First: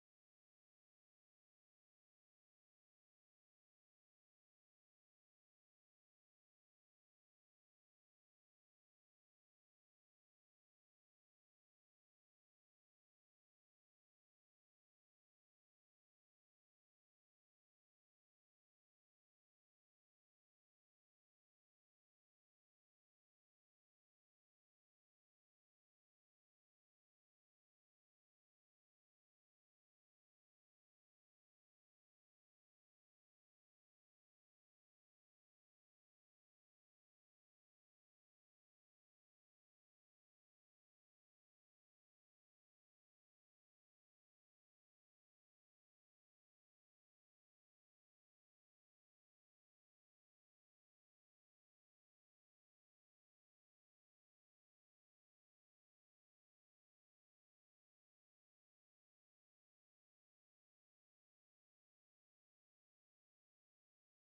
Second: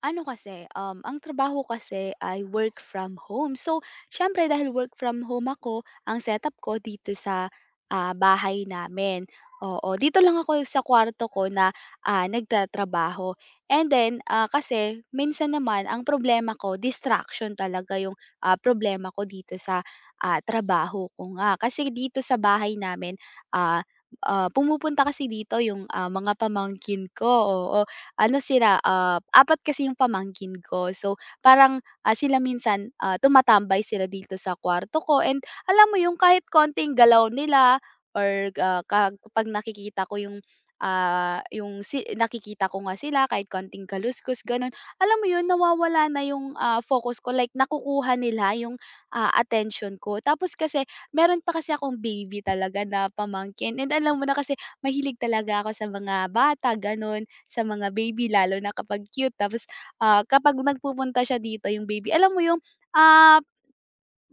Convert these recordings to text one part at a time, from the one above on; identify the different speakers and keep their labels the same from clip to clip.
Speaker 1: Ano kasi, ang trabaho kasi ay work from home. So, siyempre dahil work from home ako, ang setup ko dito sa bahay namin. Oo, dito lang ako sa kwarto ko na nagtatrabaho. And then, kasi minsan naman ang problema ko distraction talaga yung, problema ko dito sa trabaho ko nga. Kasi dito sa bahay namin, ah, pumupunta kasi dito yung, mga pamangkin ko. Oo, ano sila, 4 kasi yung pamangkin ko. So, parang, sila minsan, tumatambay sila dito sa kwarto ko, and alam mo yung kahit konting galaw nila, or ah, ka kapag nakikita ko yung, ah, yung si nakikita ko nga sila kahit konting kaluskos gano'n. Alam mo yun, nawawala na yung focus ko, like nakukuha nila yung atensyon ko. Tapos kasi meron pa kasi akong baby talaga na pamangkin, and alam mo na kasi mahilig talaga ako sa mga bata gano'n, sa mga baby lalo na kapag cute. Tapos, kapag nagpupunta siya dito yung baby, alam mo yung, ah,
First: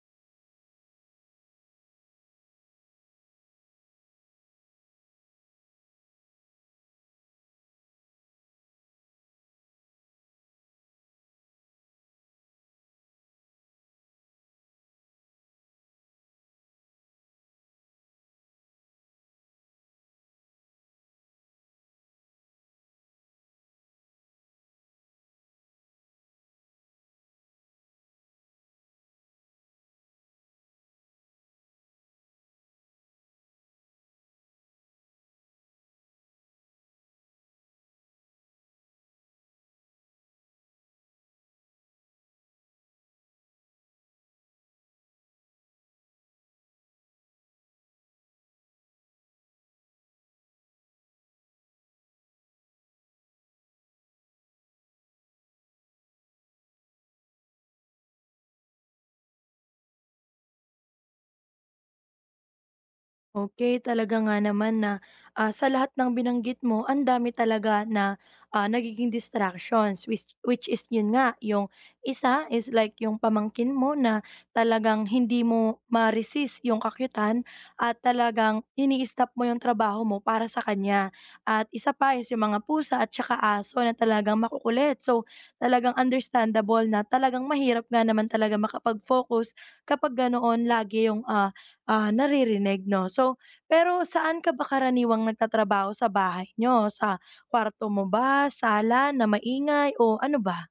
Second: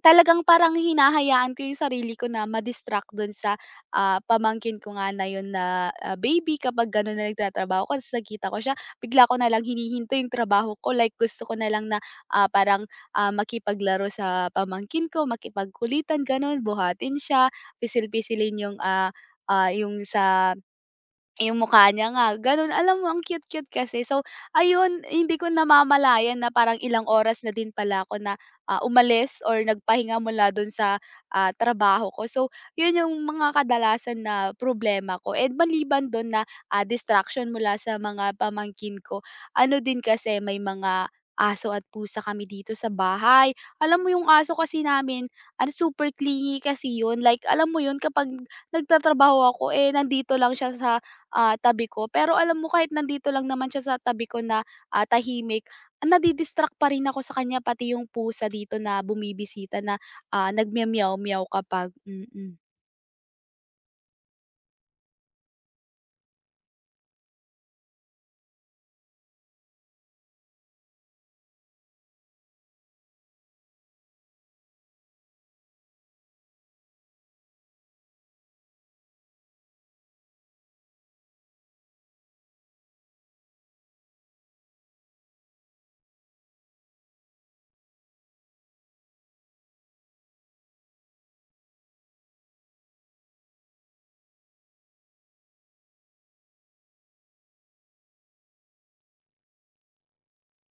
Speaker 1: talagang parang hinahayaan ko yung sarili ko na ma-distract do'n sa pamangkin ko nga na yun na baby. Kapag gano'n na nagtatrabaho ako ta's nakita ko siya, bigla ko na nalang hinihinto yung trabaho ko, like gusto ko na lang na, parang, makipaglaro sa pamangkin ko, makipagkulitan gano'n, buhatin siya, pisil-pisilin yung, ah, ah, yung sa yung mukha niya nga gano'n. Alam mo, ang cute-cute kasi. So ayun, hindi ko namamalayan na parang ilang oras na din pala ako na umalis or nagpahinga mula do'n sa trabaho ko. So yun yung mga kadalasan na problema ko. And maliban do'n na distraction mula sa mga pamangkin ko, ano din kasi may mga aso at pusa kami dito sa bahay. Alam mo yung aso kasi namin, ano, super clingy kasi yun. Like alam mo yun, kapag nagtatrabaho ako, eh, nandito lang siya sa tabi ko. Pero alam mo kahit nandito lang naman siya sa tabi ko na tahimik, nadi-distract pa rin ako sa kanya, pati yung pusa dito na bumibisita na nagme-meow-meow kapag mm.
Speaker 2: Okay talaga nga naman na, sa lahat ng binanggit mo ang dami talaga na, nagiging distractions, which is yun nga, yung isa is like yung pamangkin mo na talagang hindi mo ma-resist yung kakuyitan at talagang ini-stop mo yung trabaho mo para sa kanya. At isa pa is yung mga pusa at tsaka aso na talagang makukulit. So, talagang understandable na talagang mahirap nga naman talaga makapag-focus kapag ganoon lagi yung, naririnig 'no. So, pero saan ka ba karaniwang nagtatrabaho sa bahay nyo? Sa kwarto mo ba, sala na maingay o ano ba?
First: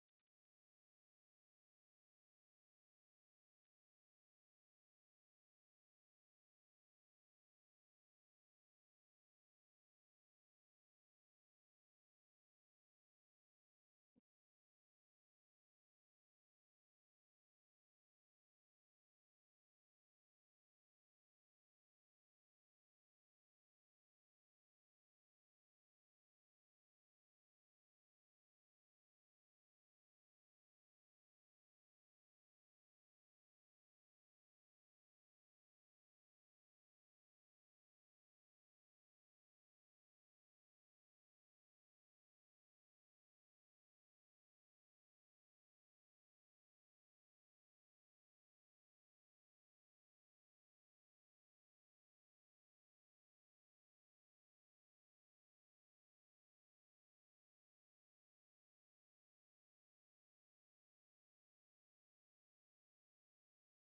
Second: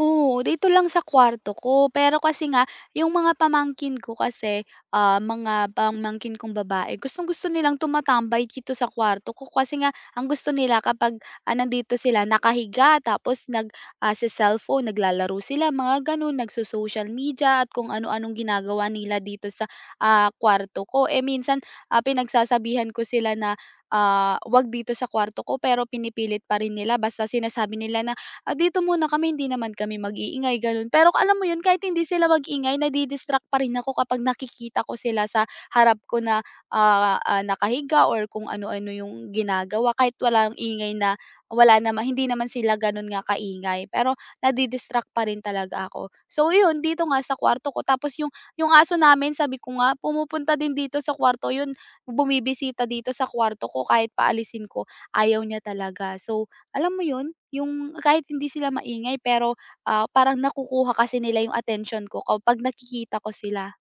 Speaker 1: Oo, dito lang sa kwarto ko. Pero kasi nga yung mga pamangkin ko kasi, mga pamangkin kong babae, gustong-gusto nilang tumatambay dito sa kwarto ko kasi nga ang gusto nila kapag, nandito sila nakahiga tapos se-cellphone, naglalaro sila mga gano'n, nagso-social media at kung ano-anong ginagawa nila dito sa kwarto ko. Eh, minsan, pinagsasabihan ko sila na 'wag dito sa kwarto ko, pero pinipilit pa rin nila basta sinasabi nila na, "Ah, dito muna kami, hindi naman kami mag-iingay," gano'n. Pero alam mo 'yun, kahit hindi sila mag-ingay nadi-distract pa rin ako kapag nakikita ko sila sa harap ko na, nakahiga or kung ano-ano 'yung ginagawa kahit walang ingay na wala nama hindi naman sila gano'n nga kaingay, pero nadi-distract pa rin talaga ako. So 'yun, dito nga sa kwarto ko. Tapos 'yung aso namin, sabi ko nga pumupunta din dito sa kwarto 'yun, bumibisita dito sa kwarto ko kahit paalisin ko, ayaw niya talaga. So alam mo 'yun, yung kahit hindi sila maingay, pero, parang nakukuha kasi nila yung attention ko kapag nakikita ko sila.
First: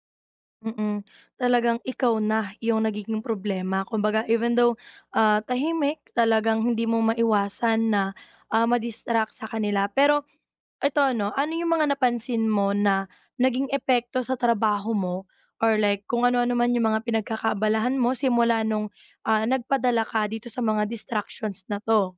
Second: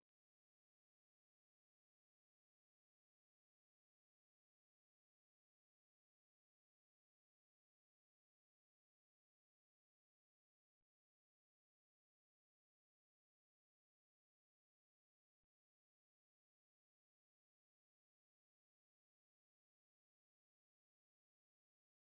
Speaker 2: Mm, talagang ikaw na yung nagiging problema. Kumbaga even though, tahimik talagang hindi mo maiwasan na, ah, ma sa kanila. Pero eto ano, ano yung mga napansin mo na naging epekto sa trabaho mo or like kung ano-ano man yung mga pinagkakaabalahan mo simula nung, nagpadala ka dito sa mga distractions na 'to?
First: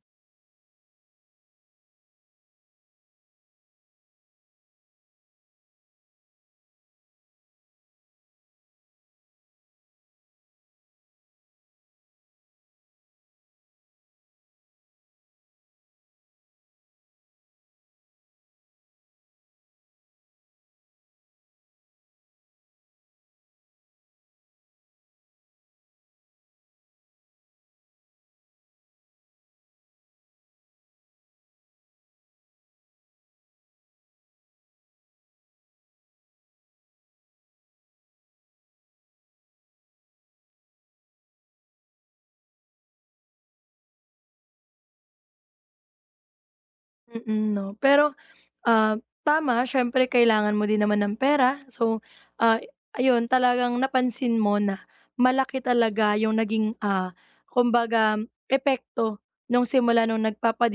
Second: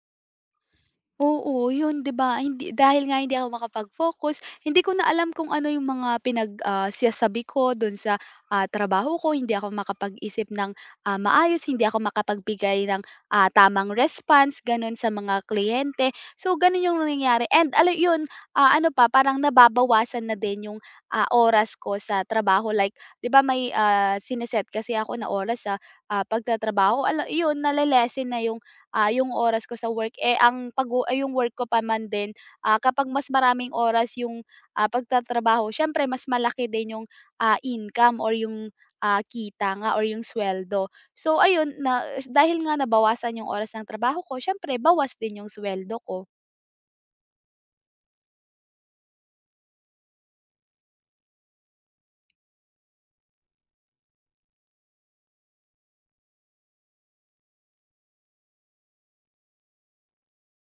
Speaker 1: Oo, yun 'di ba, hindi dahil nga hindi ako makapag-focus, hindi ko na alam kung ano yung mga sinasabi ko dun sa trabaho ko, hindi ako makapag-isip ng maayos, hindi ako makapagbigay ng tamang response, gano'n sa mga kliyente. So, gano'n yung nangyayari. And alam yun, ano pa, parang nababawasan na din yung oras ko sa trabaho, like 'di ba may, sine kasi ako na oras sa pagtatrabaho, alam yun nale na yung, yung oras ko sa work. Eh, ang pag-wo ay yung work ko pa man din, kapag mas maraming oras yung pagtatrabaho, siyempre mas malaki din yung income or yung kita nga or yung suweldo. So ayun na, dahil nga nabawasan yung oras ng trabaho ko, siyempre bawas din yung suweldo ko.
Speaker 2: Mm, 'no. Pero Ah, tama, siyempre kailangan mo din naman ng pera. So, ah, ayun talagang napansin mo na malaki talaga yung naging, kumbaga epekto nung simula nung nagpapa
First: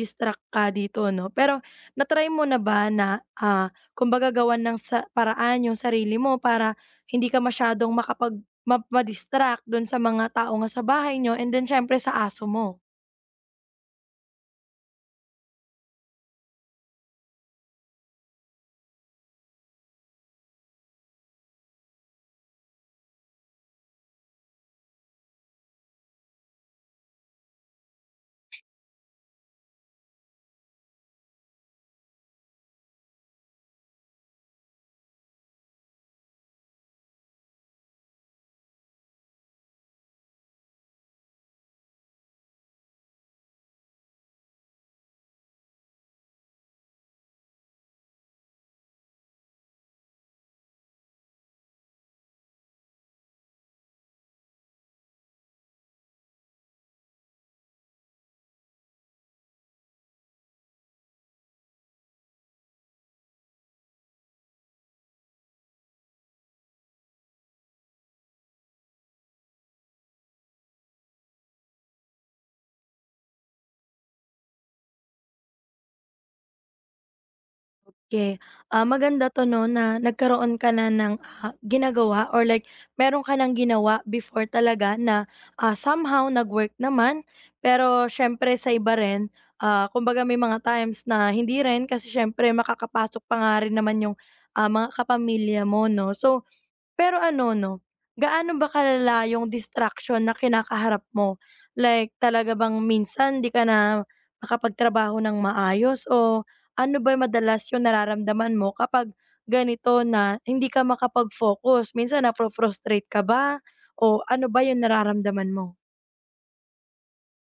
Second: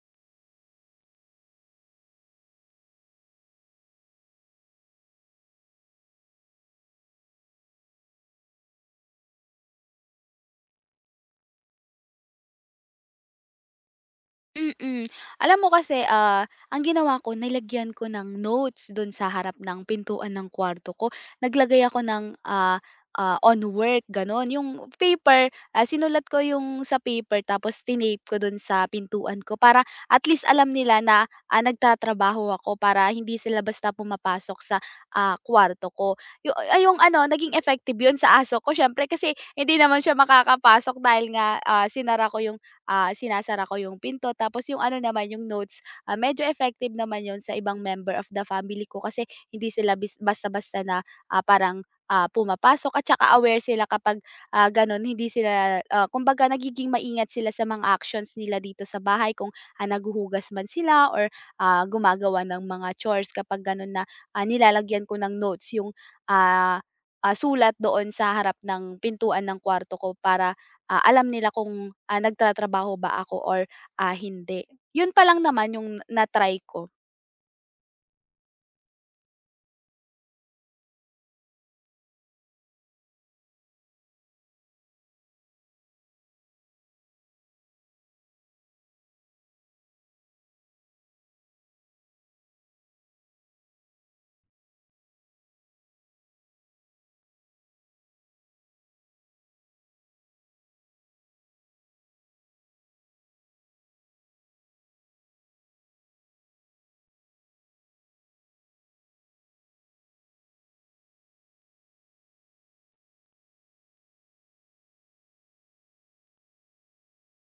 Speaker 2: ka dito 'no. Pero natry mo na ba na, kumbaga gawan ng sa paraan yung sarili mo para hindi ka masyadong makapag ma-distract doon sa mga tao nga sa bahay niyo and then siyempre sa aso mo?
Speaker 1: Mm. Alam mo kasi, ang ginawa ko, nilagyan ko ng notes dun sa harap ng pintuan ng kwarto ko. Naglagay ako ng, on work gano'n, yung paper, sinulat ko yung sa paper tapos tinape ko dun sa pintuan ko para at least alam nila na nagtatrabaho ako, para hindi sila basta pumapasok sa kwarto ko. Yung ay yung ano, naging effective yun sa aso ko siyempre kasi hindi naman siya makakapasok dahil nga, ah, sinara ko yung ah, sinasara ko yung pinto. Tapos yung ano naman, yung notes, medyo effective naman yun sa ibang member of the family ko kasi hindi sila basta-basta na parang pumapasok, at saka aware sila kapag ganun, hindi sila, kumbaga nagiging maingat sila sa mga actions nila dito sa bahay kung naguhugas man sila or gumagawa ng mga chores, kapag ganun na nilalagyan ko ng notes yung, ah, sulat doon sa harap ng pintuan ng kwarto ko para alam nila kung nagtatrabaho ba ako or hindi. Yun pa lang naman yung na-try ko.
Speaker 2: Okay, maganda 'to 'no, na nagkaroon ka na ng, ginagawa or like meron ka ng ginawa before talaga na, somehow nag-work naman. Pero siyempre sa iba rin, kumbaga may mga times na hindi rin kasi siyempre makakapasok pa nga rin naman yung, mga kapamilya mo 'no. So pero ano 'no, gaano ba kalala yung distraction na kinakaharap mo? Like talaga bang minsan 'di ka na makapagtrabaho ng maayos o ano ba madalas yung nararamdaman mo kapag ganito na hindi ka makapag-focus? Minsan nafru-frustrate ka ba o ano ba yung nararamdaman mo?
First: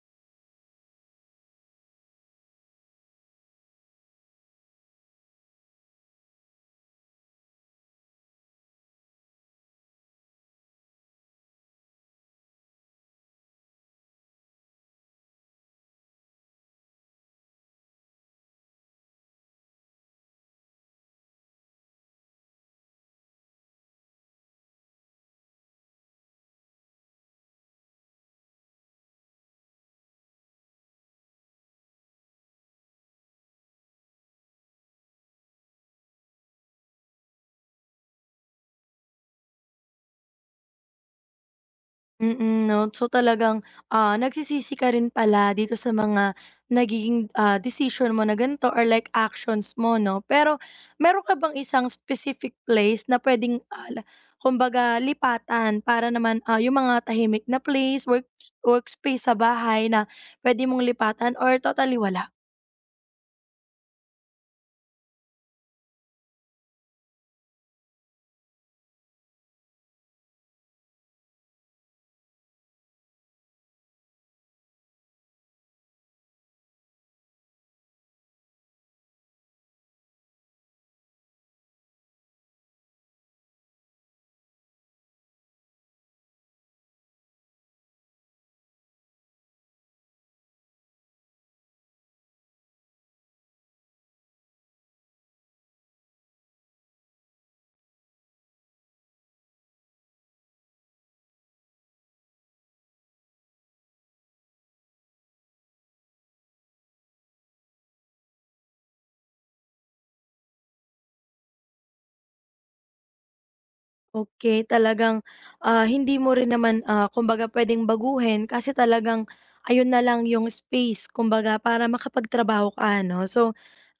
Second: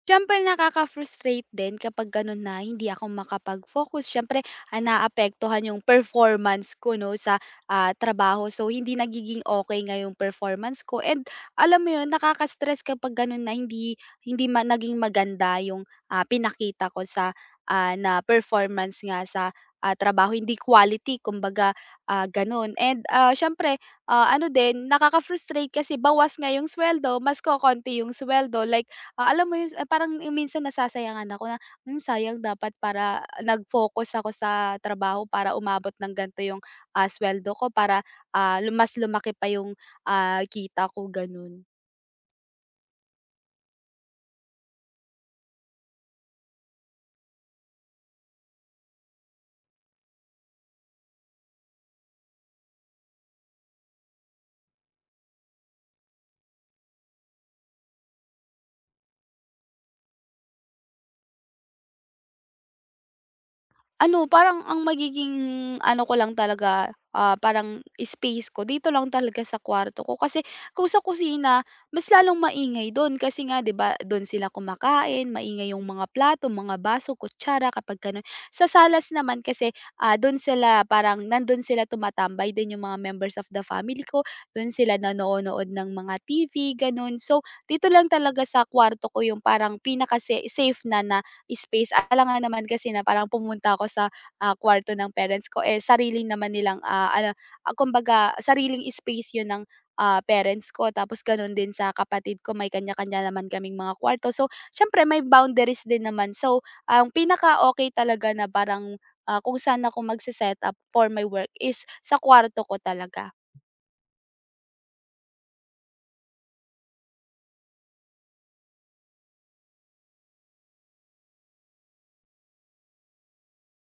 Speaker 1: Siyempre nakaka-frustrate din kapag gano'n na hindi ako makapag-focus. Siyempre, naapektuhan yung performance ko 'no sa trabaho. So, hindi nagiging okay nga yung performance ko. And alam mo yun, nakaka-stress kapag gano'n na hindi hindi naging maganda yung, pinakita ko sa na performance nga sa trabaho. Hindi quality kumbaga, gano'n. And, siyempre, ano din nakaka-frustrate kasi bawas nga yung suweldo, mas kokonti yung suweldo. Like, alam mo 'yun, parang minsan nasasayangan ako na, "Hmm, sayang, dapat para nag-focus ako sa trabaho para umabot ng ganito 'yung, suweldo ko para, ah, lu mas lumaki pa 'yung, kita ko." Gano'n.
Speaker 2: Mm, 'no. So, talagang, nagsisisi ka rin pala dito sa mga nagiging, desisyon mo na ganito or like actions mo 'no. Pero meron ka bang isang specific place na puwedeng, ah, la kumbaga lipatan para naman, yung mga tahimik na place, workspace sa bahay na puwede mong lipatan or totally wala?
Speaker 1: Ano, parang ang magiging ano ko lang talaga, parang space ko dito lang talaga sa kwarto ko. Kasi kung sa kusina, mas lalong maingay do'n kasi nga 'di ba do'n sila kumakain, maingay yung mga plato, mga baso, kutsara kapag gano'n. Sa salas naman kasi, do'n sila parang nando'n sila tumatambay din yung mga members of the family ko, do'n sila nanonood ng mga TV, gano'n. So, dito lang talaga sa kwarto ko yung parang pinaka safe na na space. Alangan naman kasi na parang pumunta ako sa kwarto ng parents ko, eh, sarili naman nilang, ano, kumbaga sariling space 'yun ng parents ko, tapos gano'n din sa kapatid ko, may kanya-kanya naman kaming mga kwarto. So, siyempre may boundaries din naman. So, ang pinaka okay talaga na parang, kung saan ako magse up for my work is sa kwarto ko talaga.
Speaker 2: Okay, talagang, hindi mo rin naman, kumbaga pwedeng baguhin kasi talagang ayun na lang yung space kumbaga para makapagtrabaho ka, ano? So,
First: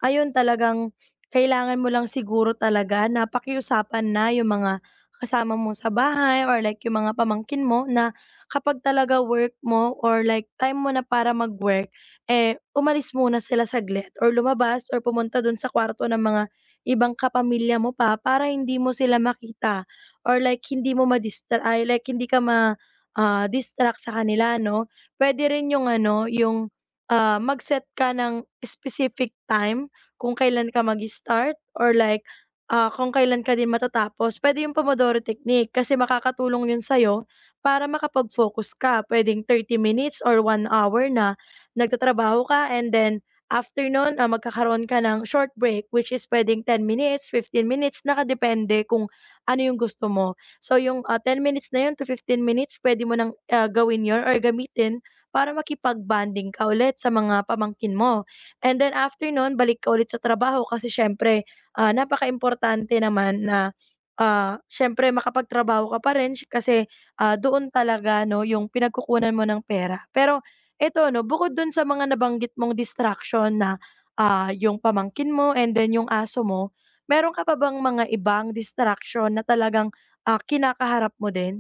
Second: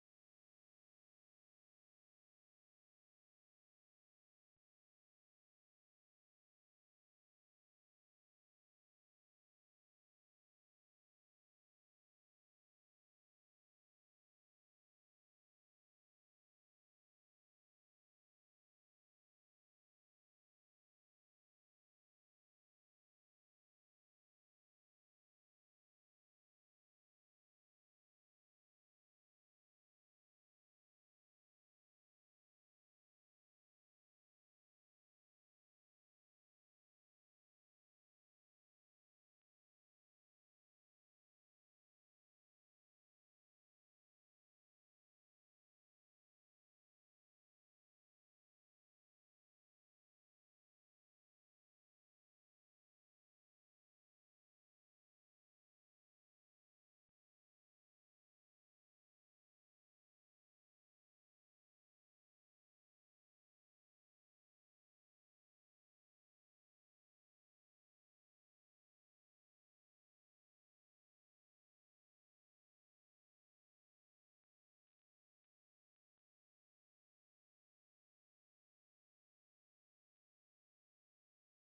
Speaker 2: ayun talagang kailangan mo lang siguro talaga na pakiusapan na yung mga kasama mo sa bahay or like yung mga pamangkin mo na kapag talaga work mo or like time mo na para mag-work, eh, umalis muna sila saglit or lumabas or pumunta dun sa kwarto ng mga ibang kapamilya mo pa para hindi mo sila makita or like hindi mo madistra ay like hindi ka ma distract sa kanila 'no. Puwede rin yung ano, yung, mag-set ka ng specific time kung kailan ka mag-start or like, kung kailan ka din matatapos. Puwede yung Pomodoro technique kasi makakatulong yun sa'yo para makapag-focus ka. Puwedeng 30 minutes or 1 hour na nagtatrabaho ka and then after nun, magkakaroon ka ng short break, which is puwedeng 10 minutes, 15 minutes, nakadepende kung ano yung gusto mo. So yung, 10 minutes na yun to 15 minutes puwede mo ng, gawin yun or gamitin para makipag-bonding ka ulit sa mga pamangkin mo. And then after nun balik ka ulit sa trabaho kasi siyempre, ah, importante naman na, siyempre makapagtrabaho ka pa rin kasi, doon talaga 'no yung pinagkukunan mo ng pera. Pero eto 'no, bukod dun sa mga nabanggit mong distraction na, yung pamangkin mo and then yung aso mo, meron ka pa bang mga ibang distraction na talagang, kinakaharap mo din?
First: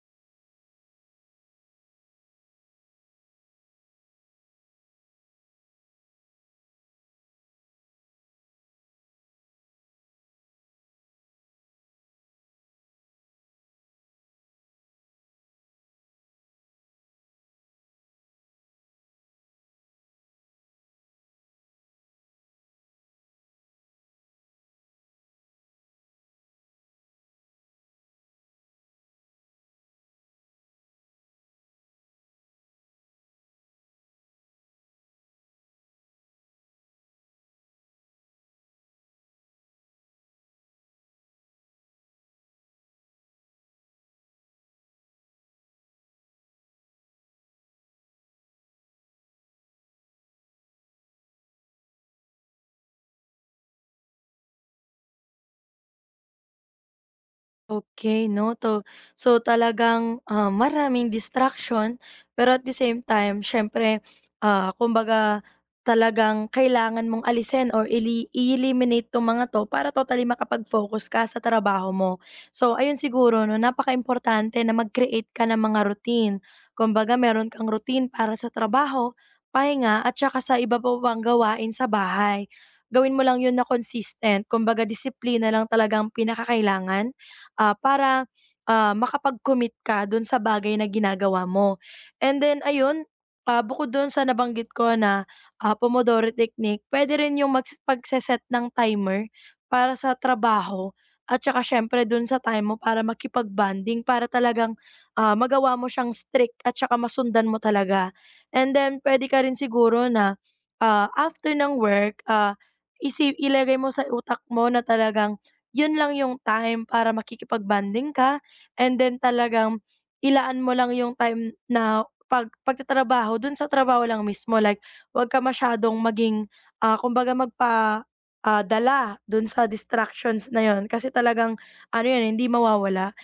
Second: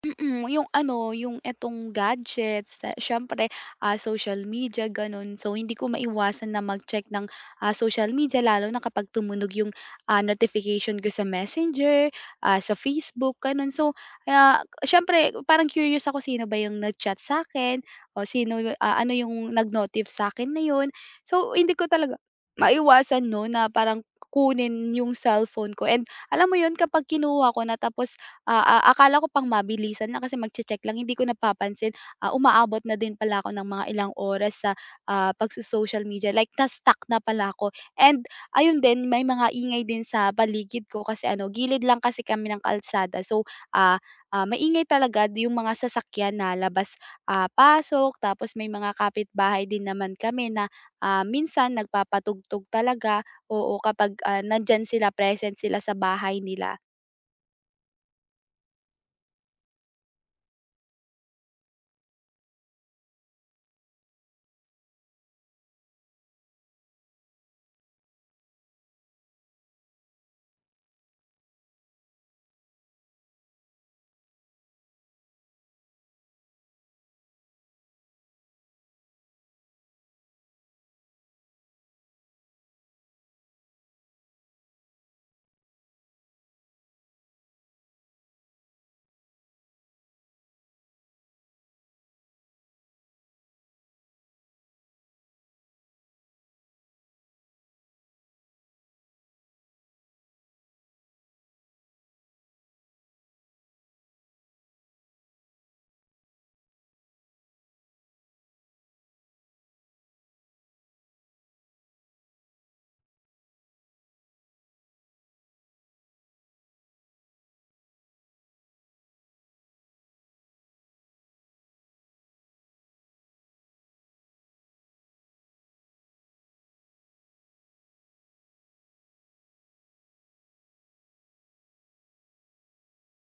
Speaker 1: Mm, yung ano, yung etong gadgets, siyempre, social media, gano'n. So, hindi ko maiwasan na mag-check ng social media lalo na kapag tumunog yung notification ko sa Messenger, sa Facebook, gano'n. So, siyempre parang curious ako sino ba yung nag-chat sa akin, o sino ano yung nag-notif sa akin na yun. So, hindi ko talaga maiwasan 'no, na parang kunin yung cellphone ko, and alam mo yun kapag kinuha ko na tapos, akala ko pang mabilisan na kasi magche-check lang, hindi ko napapansin, umaabot na din pala ako ng mga ilang oras sa pagso-social media, like na-stuck na pala ako. And ayun din, may mga ingay din sa paligid ko kasi ano, gilid lang kasi kami ng kalsada, so, maingay talaga yung mga sasakyan na labas, pasok, tapos may mga kapitbahay din naman kami na minsan nagpapatugtog talaga, oo kapag nandiyan sila, present sila sa bahay nila.
Speaker 2: Okay 'no, to so talagang, maraming distraction pero at the same time siyempre, kumbaga talagang kailangan mong alisin or i-eliminate 'tong mga 'to para totally makapag-focus ka sa trabaho mo. So ayun siguro 'no, napakaimportante na mag-create ka ng mga routine. Kumbaga meron kang routine para sa trabaho, pahinga at saka sa iba mo pang gawain sa bahay. Gawin mo lang yun na consistent, kumbaga disiplina lang talagang pinakakailangan, para, makapag-commit ka dun sa bagay na ginagawa mo. And then ayun, bukod dun sa nabanggit ko na, Pomodoro technique, pwede rin yung pagse ng timer para sa trabaho at saka siyempre dun sa time mo para makipag-bonding para talagang, magawa mo siyang strict at saka masundan mo talaga. And then pwede ka rin siguro na, after ng work, ah, isi ilagay mo sa utak mo na talagang yun lang yung time para makikipag-bonding ka and then talagang ilaan mo lang yung time na pagtatrabaho dun sa trabaho lang mismo. Like, wag ka masyadong maging, kumbaga dala dun sa distractions na yun. Kasi talagang, ano yan, hindi mawawala.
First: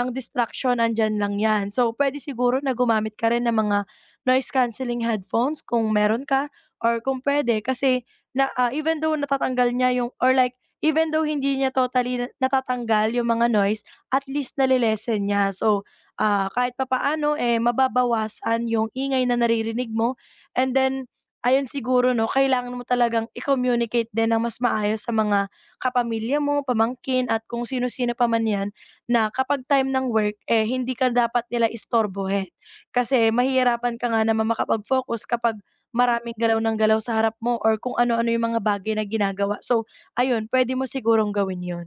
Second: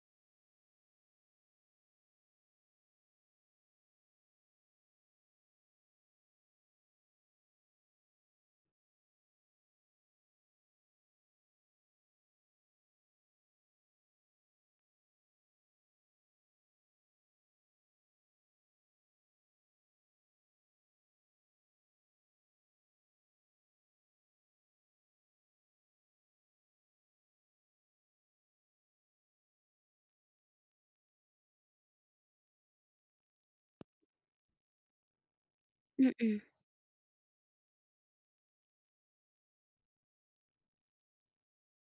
Speaker 2: Ang distraction, andyan lang yan. So, pwede siguro na gumamit ka rin ng mga noise cancelling headphones kung meron ka or kung pwede. Kasi, na, even though natatanggal niya yung, or like, even though hindi niya totally na natatanggal yung mga noise, at least nale-lessen niya. So, kahit papaano, eh, mababawasan yung ingay na naririnig mo and then ayun siguro 'no, kailangan mo talagang i-communicate din ng mas maayos sa mga kapamilya mo, pamangkin at kung sino-sino pa man 'yan na kapag time ng work, eh, hindi ka dapat nila istorbohin. Kasi mahihirapan ka nga naman makapag-focus kapag
Speaker 1: mm.
Speaker 2: maraming
Speaker 1: mm.
Speaker 2: galaw ng galaw sa harap mo or kung ano-ano yung mga bagay na ginagawa. So, ayun, puwede mo sigurong gawin 'yun.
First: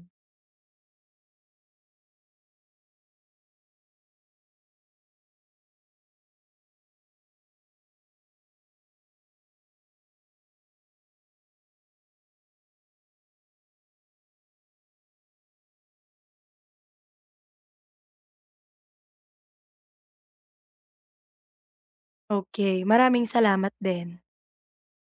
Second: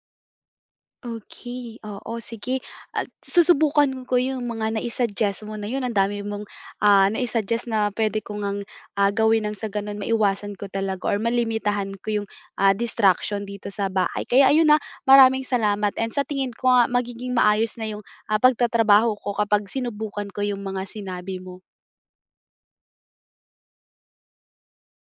Speaker 1: Okay. Oo, sige, at susubukan ko yung mga nai-suggest mo na yun. Ang dami mong, nai-suggest na pwede ko ngang, gawin ng sa gano'n maiwasan ko talaga or malimitahan ko yung, distraction dito sa bahay. Kaya ayun, na. Maraming salamat, and sa tingin ko nga magiging maayos na yung pagtatrabaho ko kapag sinubukan ko yung mga sinabi mo.
Speaker 2: Okay, maraming salamat din.